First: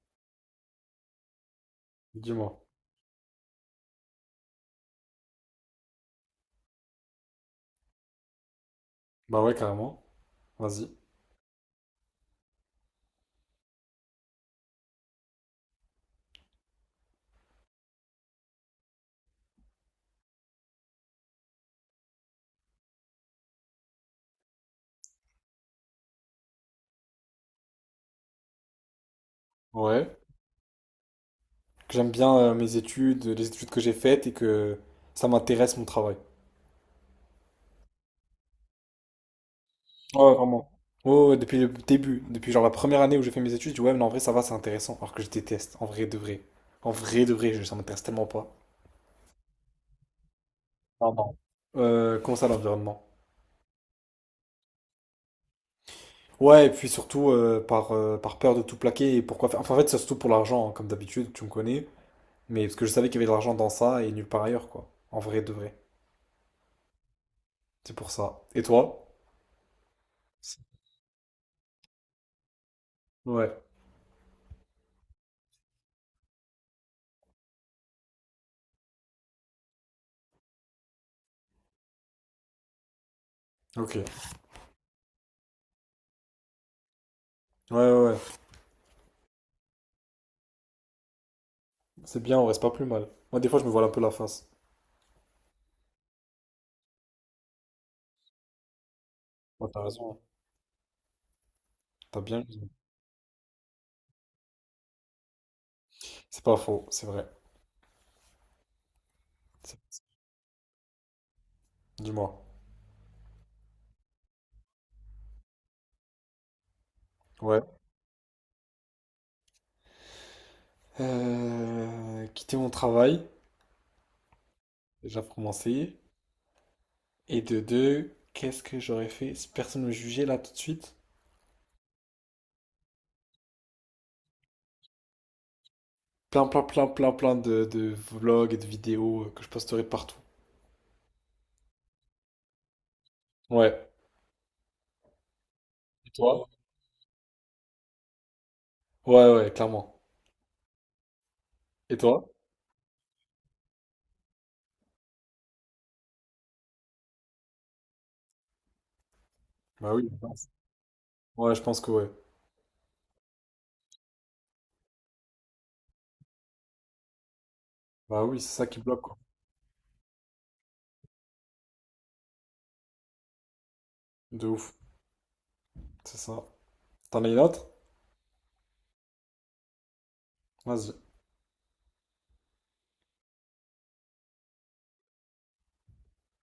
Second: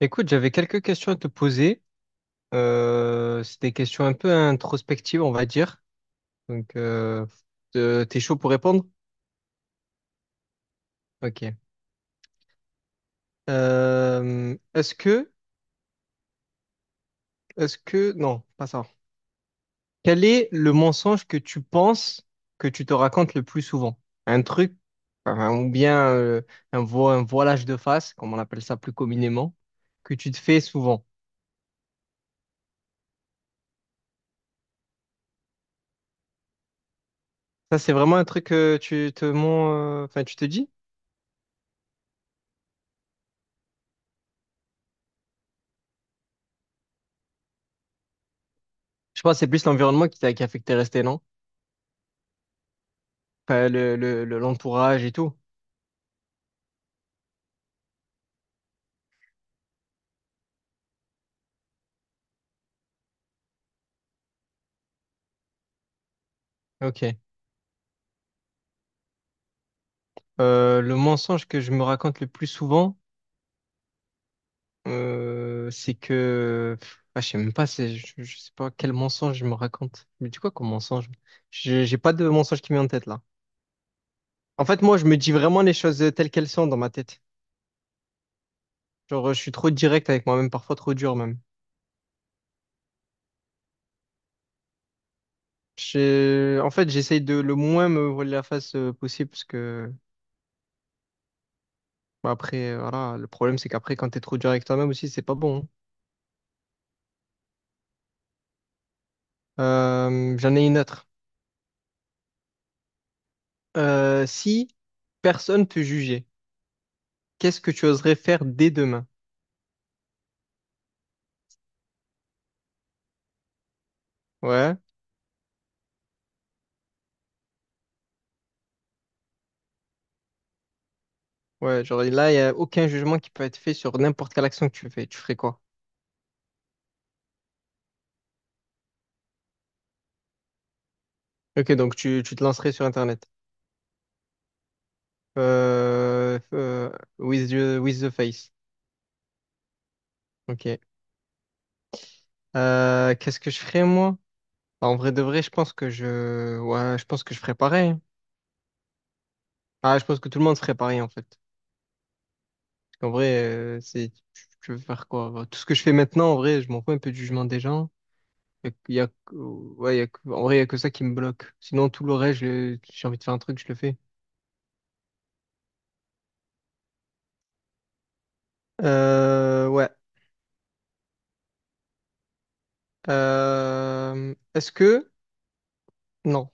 Écoute, j'avais quelques questions à te poser. Dis-moi. C'est des questions un peu introspectives, on va dire. Donc, t'es chaud pour répondre? Bah ouais, carrément. Vas-y. Ok. Euh, est-ce que, non, pas ça. Quel est le mensonge que tu penses que tu te racontes le plus souvent? Un truc, enfin, ou bien un, un voilage de face, comme on appelle ça plus communément, Ouais. que tu te fais souvent. Que J'aime bien mes études, les études que j'ai faites et que ça m'intéresse mon travail. Ça, c'est vraiment un truc que tu te mens, enfin, Ouais, tu te vraiment. dis? Ouais, ouais, depuis le début, depuis genre la première année où j'ai fait mes études, je dis ouais, mais non, en vrai, ça va, c'est intéressant. Alors que je déteste, en vrai de vrai. En vrai de vrai, ça m'intéresse tellement pas. Je pense que c'est plus l'environnement qui a fait que t'es resté, Non, non? non. Comment ça, l'environnement? Enfin, l'entourage et tout. Ouais, et puis surtout par peur de tout plaquer et pourquoi faire. Enfin, en fait, c'est surtout pour l'argent, hein, comme d'habitude, tu me connais. Mais parce que je savais qu'il y avait de l'argent dans ça et nulle part ailleurs, quoi. En vrai de vrai. Ok. C'est pour ça. Et toi? Le mensonge que je me raconte le plus souvent, Ouais, c'est que... pff, ah, je sais même pas, je sais pas quel mensonge je me raconte. Mais dis quoi comme mensonge? J'ai pas de mensonge qui me vient en tête là. ok. Ouais, En fait, moi, je me dis vraiment les choses telles qu'elles sont dans ma tête. ouais, ouais. Genre, je suis trop direct avec moi-même, parfois trop dur même. C'est bien, on reste pas plus mal. Moi, des fois, je me voile un peu la face. En fait, j'essaye de le moins me voiler la face possible parce Ouais, t'as que raison. T'as bah, bien raison. après, voilà, le problème c'est qu'après, quand t'es trop dur avec toi-même aussi, c'est pas bon, hein. C'est pas faux, c'est vrai. C'est- J'en ai une autre. Dis-moi. Si personne te jugeait, qu'est-ce Ouais. que tu oserais faire dès demain? Quitter mon travail, Ouais, déjà pour commencer. Et de deux, qu'est-ce que j'aurais fait si personne me jugeait là tout de suite? ouais, genre là, il n'y a aucun jugement qui peut être fait sur n'importe quelle action que tu fais. Tu ferais quoi? Plein, plein, plein, plein, plein de vlogs et de vidéos que je posterai partout. Ok, donc tu te lancerais sur Internet. Ouais. Et Euh, toi? euh, with the face. Ouais, ouais, clairement. Ok. Et toi? Qu'est-ce que je ferais, moi? Bah, en vrai de vrai, je pense que ouais, je pense que je ferais pareil, hein. Bah Ah, je oui, je pense que tout le pense. monde ferait pareil, en fait. Ouais, je pense que ouais. Parce qu'en vrai, c'est, tu veux faire quoi? Bah, tout ce que je fais maintenant, en vrai, je m'en fous un peu du jugement des gens. Bah oui, c'est ça qui bloque, quoi. Ouais, en vrai, il n'y a que ça qui me bloque. Sinon, tout le reste, j'ai envie de faire un truc, je le fais. De ouf. C'est ça. T'en as une autre? Ouais. Vas-y. Euh, est-ce que... Non.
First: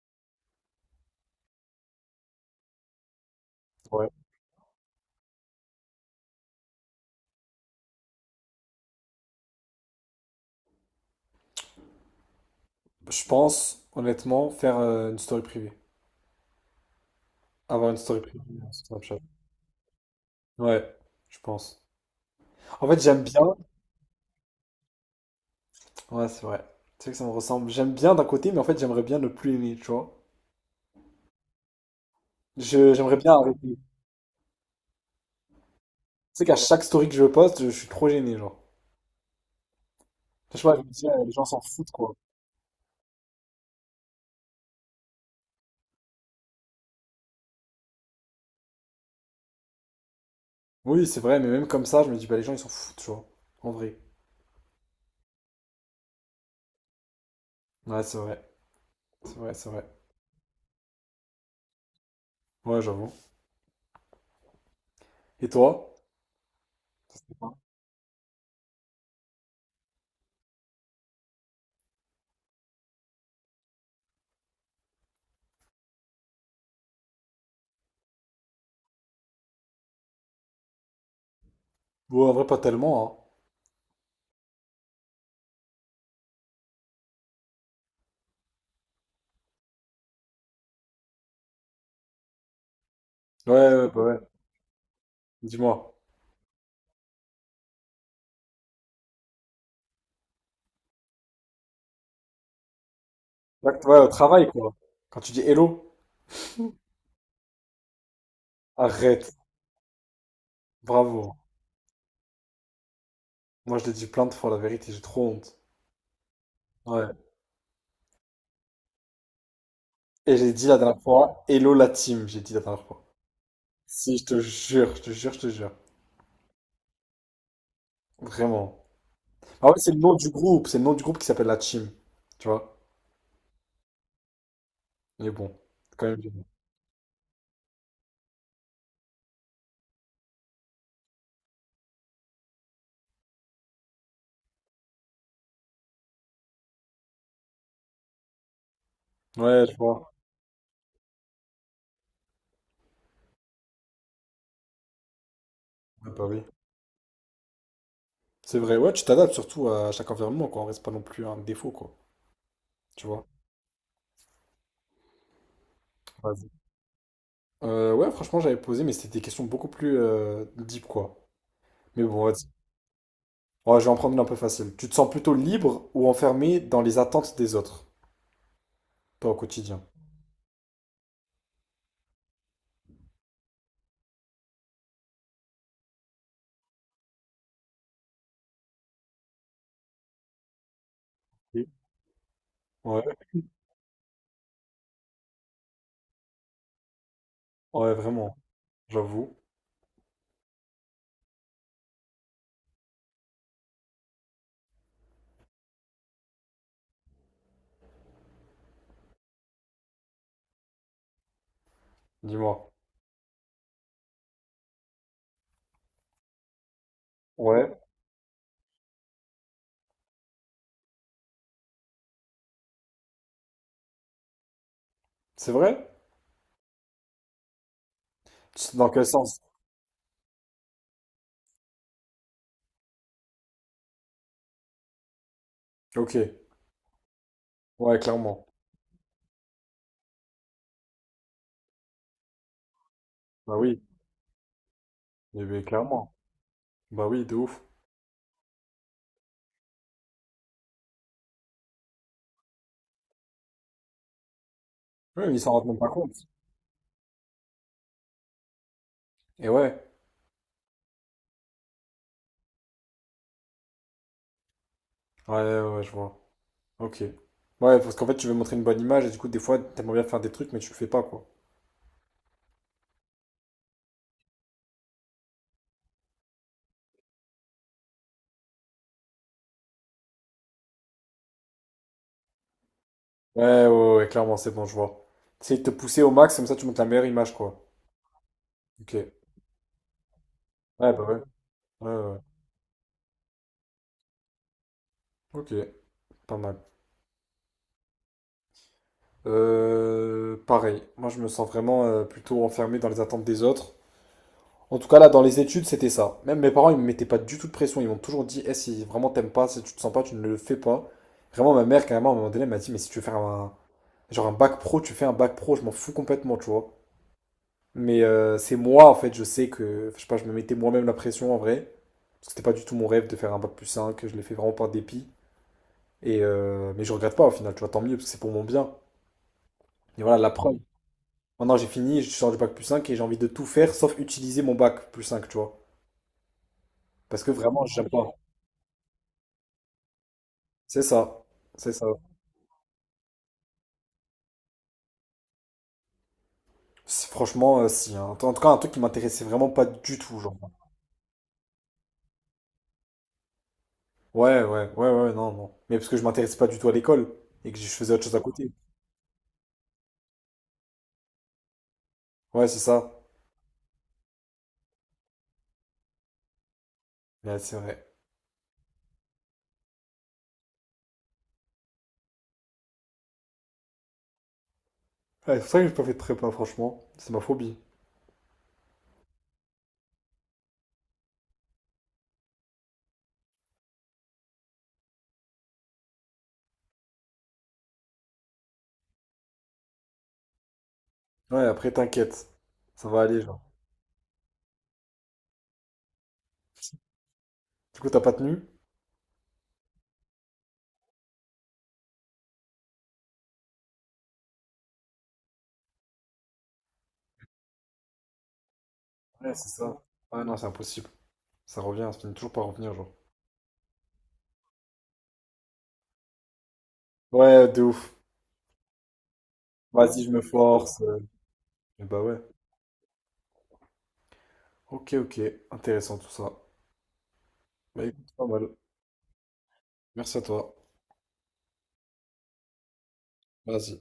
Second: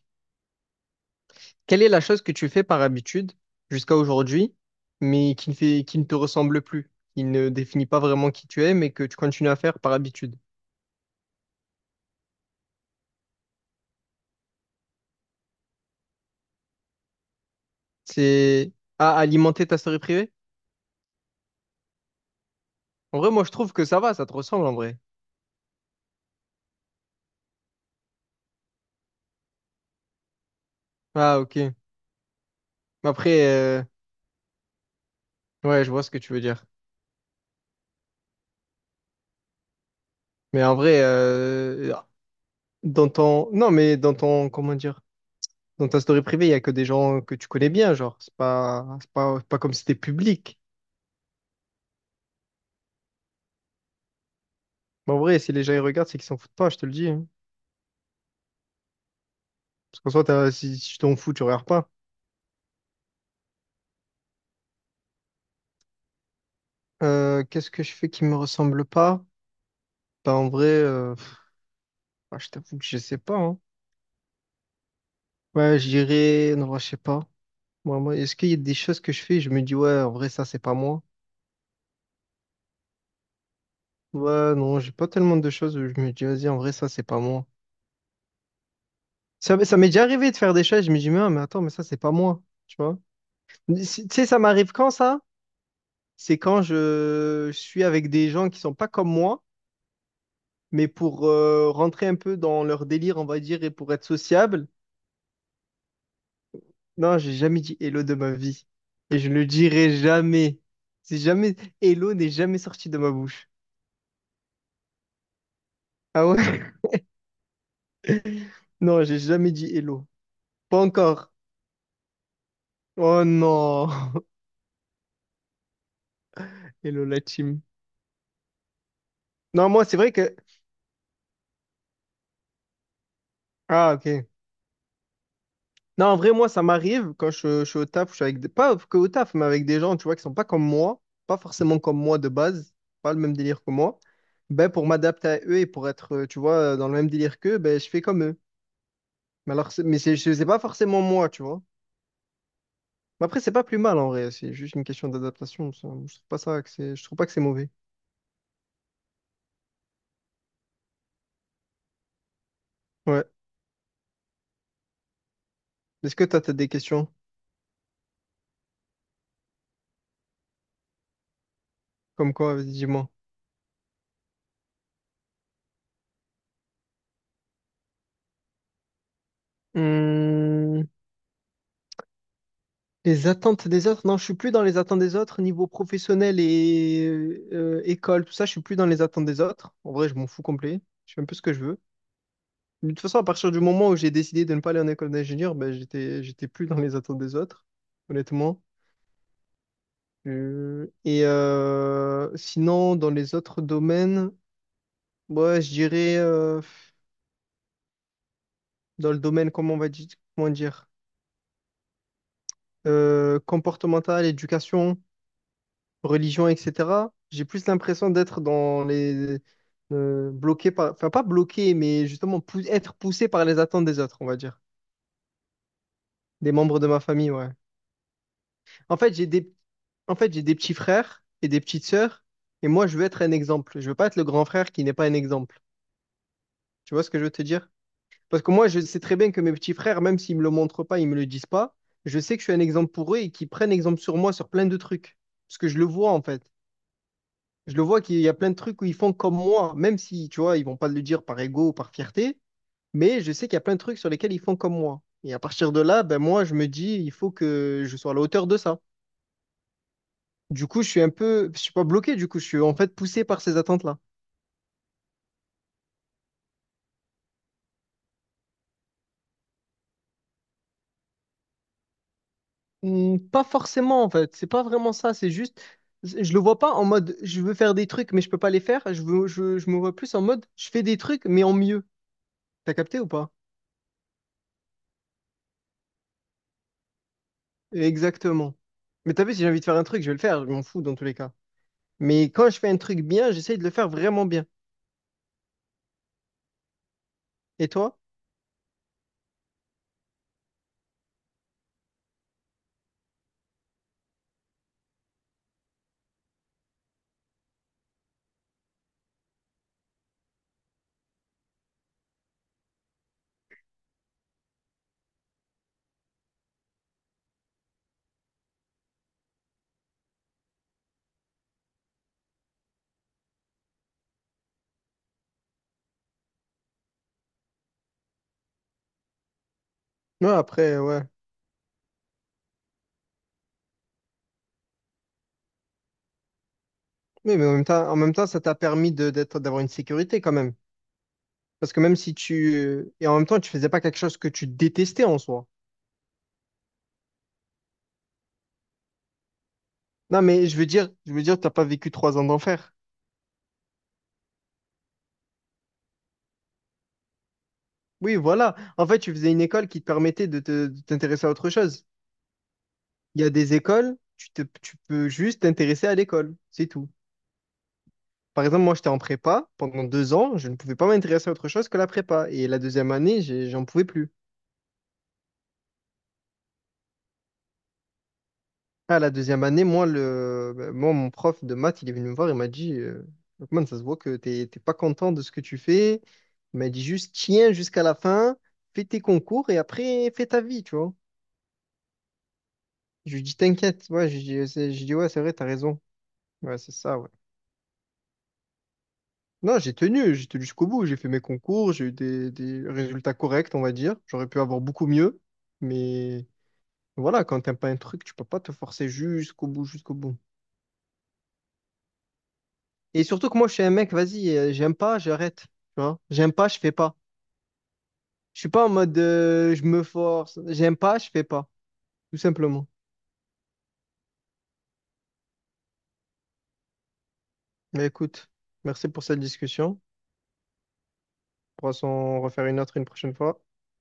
Quelle est la chose que tu fais par habitude jusqu'à Ouais. aujourd'hui, mais qui ne te ressemble plus, qui ne définit pas vraiment qui tu es, mais que tu continues à faire par habitude? Je pense, honnêtement, faire une story privée. Avoir une story privée C'est sur Snapchat. à alimenter ta story privée? Ouais, je pense. En fait, En j'aime vrai, bien. moi, je trouve que ça va, ça te ressemble en vrai. Ouais, c'est vrai. Tu sais que ça me ressemble. J'aime bien d'un côté, mais en fait, j'aimerais bien ne plus aimer, tu vois. Ah, ok. Mais J'aimerais bien après, arrêter. Tu ouais, je vois ce que tu veux sais qu'à dire. chaque story que je poste, je suis trop gêné, genre. Je sais Mais en pas, je me vrai, dis, les gens s'en foutent, quoi. dans ton... Non, mais dans ton... Comment dire? Dans ta story privée, il y a que des gens que tu connais bien, genre. C'est pas comme si c'était public. Oui, c'est vrai, mais même comme ça, je me dis, bah, les gens, ils s'en foutent, tu vois. En vrai. Mais en vrai, si les gens ils regardent, c'est qu'ils s'en foutent pas, je te le dis, hein. Ouais, c'est vrai. C'est vrai, c'est vrai. Parce qu'en soi, si tu t'en fous, tu regardes pas. Ouais, j'avoue. Et toi? Qu'est-ce que je fais qui me ressemble pas? Bah, en vrai, pff, ah, je t'avoue que je sais pas, hein. Ouais, je dirais... Non, je sais pas. Moi, est-ce qu'il y a des choses que je fais, je me dis, ouais, en vrai, ça, c'est pas moi. Ouais, en vrai, pas tellement, Ouais, non, j'ai pas tellement de choses où je me dis, vas-y, en vrai, ça, c'est pas moi. Ça m'est déjà arrivé de faire des choses, je me dis, mais, ah, mais attends, mais ça, c'est pas moi, tu vois. hein. Ouais, ouais, bah Tu ouais. sais, ça m'arrive quand ça? Dis-moi. C'est quand je suis avec des gens qui sont pas comme moi, mais pour rentrer un peu dans leur délire, on va dire, et pour Ouais, être au travail, sociable. quoi. Quand tu dis hello, Non, j'ai jamais dit hello de ma vie. Et je arrête. ne le dirai jamais. C'est Bravo. jamais, hello n'est jamais sorti de ma bouche. Moi, je l'ai dit plein de fois, la vérité, j'ai trop honte. Ah ouais? Ouais. Non, j'ai jamais dit hello. Et j'ai dit la Pas dernière encore. fois, hello la team, j'ai dit la dernière fois. Oh non. Si, je te jure, je te jure, je te jure. Hello la team. Vraiment. Ah Non, ouais, moi, c'est c'est le vrai nom du que. groupe, c'est le nom du groupe qui s'appelle la team. Tu vois? Ah, ok. Mais bon, c'est quand Non, même en bien. vrai, moi, ça m'arrive quand je suis au taf, je suis avec des... pas que au taf, mais avec des gens, tu vois, qui sont pas comme moi, pas forcément comme moi de base, pas le même délire que moi. Ben, pour m'adapter à eux et pour être, tu vois, dans le même délire qu'eux, ben, je fais comme eux. Ouais, je vois. C'est pas forcément moi, tu vois. Mais après, c'est pas plus mal, en vrai, c'est juste une question d'adaptation, ça. Ouais, bah oui. Je trouve pas que c'est mauvais. C'est vrai, ouais, tu t'adaptes surtout à chaque environnement, quoi. On reste pas non plus un défaut, quoi. Tu Ouais. vois? Est-ce que toi, Vas-y. t'as des questions? Ouais, franchement, j'avais posé, mais c'était des questions beaucoup plus deep, quoi. Mais bon, Comme vas-y. quoi, vas-y, dis-moi. Ouais, je vais en prendre une un peu facile. Tu te sens plutôt libre ou enfermé dans les attentes des autres, toi au quotidien? Hmm. Les attentes des autres? Non, je suis plus dans les attentes des autres niveau professionnel et école, tout ça. Je suis plus dans les attentes des autres. En vrai, je m'en fous complet. Je fais un peu ce que je Oui. veux. Mais de toute Ouais, façon, à partir du moment où j'ai décidé de ne pas aller en école d'ingénieur, ben, j'étais plus dans les attentes des autres, ouais, vraiment, honnêtement. j'avoue. Et sinon, dans les autres domaines, ouais, je dirais dans le domaine, comment on va dire, comment dire, Dis-moi. Comportemental, éducation, religion, etc., j'ai plus Ouais, l'impression d'être dans les... bloqué par... Enfin, pas bloqué, mais justement être poussé par les attentes des autres, on va dire. c'est vrai? Des membres de ma famille, ouais. C'est dans En quel fait, j'ai sens? des... En fait, j'ai des petits frères et des petites sœurs, et moi, je veux être un exemple. Je veux pas être le grand frère qui n'est pas un exemple. Ok. Tu vois ce que je veux te dire? Ouais, Parce clairement. que moi, je sais très bien que mes petits frères, même s'ils me le montrent pas, ils me le disent pas, je sais que je suis un exemple pour eux et qu'ils Bah prennent oui, exemple sur moi sur plein de trucs. Parce mais que je le vois, clairement. en fait. Bah oui, de ouf. Je le vois qu'il y a plein de trucs où ils font comme moi, même si, tu vois, ils vont pas le dire par ego ou par fierté, mais je sais qu'il y a plein de trucs sur lesquels ils font comme moi. Oui, Et mais à ils s'en rendent partir même de pas là, compte. ben moi, je me dis, il faut que je sois à la hauteur de ça. Et ouais. Du coup, je suis pas bloqué, du coup, je suis en fait poussé par ces attentes-là. Ouais, ouais, ouais, je vois. Ok. Ouais, parce qu'en fait, tu veux montrer une bonne image et du coup, des fois, t'aimerais bien faire des trucs, mais tu le fais pas, quoi. Hmm, pas forcément, en fait. C'est pas vraiment ça. C'est juste, je le vois pas en mode, je veux faire des trucs, mais je peux pas les faire. Je me vois plus en mode, je fais des trucs, mais en mieux. T'as capté ou pas? Ouais, ouais, ouais, ouais, clairement, c'est bon, je vois. C'est de te pousser au max, comme ça, tu montes la meilleure image, quoi. Exactement. Ok. Ouais, Mais t'as vu, si j'ai envie de faire un truc, je vais le faire. Je m'en fous bah dans tous ouais. les cas. Ouais, ouais, ouais. Mais quand je fais un truc bien, j'essaye de le faire vraiment bien. Ok, pas mal. Et toi? Pareil, moi je me sens vraiment plutôt enfermé dans les attentes des autres. En tout cas là, dans les études, c'était ça. Même mes parents, ils me mettaient pas du tout de pression. Ils m'ont toujours dit, eh, si vraiment t'aimes pas, si tu te sens pas, tu ne le fais pas. Vraiment, ma mère, carrément, à un moment donné, elle m'a dit, mais si tu veux faire un, genre un bac pro, tu fais un bac pro, je m'en fous complètement, tu vois. Mais c'est moi, en fait, je sais que, je sais pas, je me mettais moi-même la pression en vrai. Parce que c'était pas du tout mon rêve de faire un bac plus 5, je l'ai fait vraiment par dépit. Mais je regrette pas au final, tu vois, tant mieux, parce que c'est pour mon bien. Et voilà, la Non, preuve. après, ouais. Maintenant, j'ai fini, je sors du bac plus 5 et j'ai envie de tout faire sauf utiliser mon bac plus 5, tu vois. Parce que Oui, mais vraiment, j'aime en pas. même temps, ça t'a permis d'avoir une sécurité quand même. C'est ça. C'est Parce que ça. même si et en même temps, tu faisais pas quelque chose que tu détestais en soi. Franchement, si. Hein. En tout cas, un truc qui m'intéressait vraiment pas du tout, Non, genre. mais je veux dire, t'as pas vécu 3 ans d'enfer. Ouais, ouais, ouais, ouais, non, non. Mais parce que je m'intéressais pas du tout à l'école et que je faisais autre chose Oui, à côté. voilà. En fait, tu faisais une école qui te permettait de t'intéresser à autre chose. Ouais, c'est ça. Il y a des écoles, tu peux juste t'intéresser à l'école. C'est tout. Ouais, c'est vrai. Par exemple, moi, j'étais en prépa. Pendant 2 ans, je ne pouvais pas m'intéresser à autre chose que la prépa. Et la deuxième année, j'en pouvais plus. Ouais, c'est pour ça que j'ai pas fait de prépa, franchement. C'est ma phobie. À la deuxième année, moi, mon prof de maths, il est venu me voir, il m'a dit, Lokman, ça se voit que t'es pas content de ce que tu fais. Il m'a dit juste, tiens jusqu'à la fin, fais tes concours et après, fais ta vie, tu vois. Ouais, après, t'inquiète. Ça va Je aller, lui dis, genre. t'inquiète, ouais, je dis, je dis, ouais, c'est vrai, t'as raison. Ouais, c'est ça, ouais. Du coup, t'as pas tenu? Non, j'ai tenu jusqu'au bout, j'ai fait mes concours, j'ai eu des résultats corrects, on va dire. J'aurais pu avoir beaucoup mieux, mais voilà, quand t'aimes pas un truc, tu peux pas te forcer Ouais, jusqu'au c'est bout, ça. jusqu'au bout. Ouais, non, c'est impossible. Ça revient, ça finit toujours par revenir, genre. Et surtout que moi, je suis un mec, vas-y, j'aime pas, j'arrête. Tu vois? J'aime pas, je fais pas. Ouais, de ouf. Je suis pas en mode je me Vas-y, je me force. J'aime force. Pas, je fais pas. Mais bah Tout ouais. simplement. Ok, ok, intéressant tout ça. Bah Mais écoute, pas écoute, mal. merci pour cette discussion. Merci à toi. On pourra s'en refaire une autre une prochaine fois. Vas-y.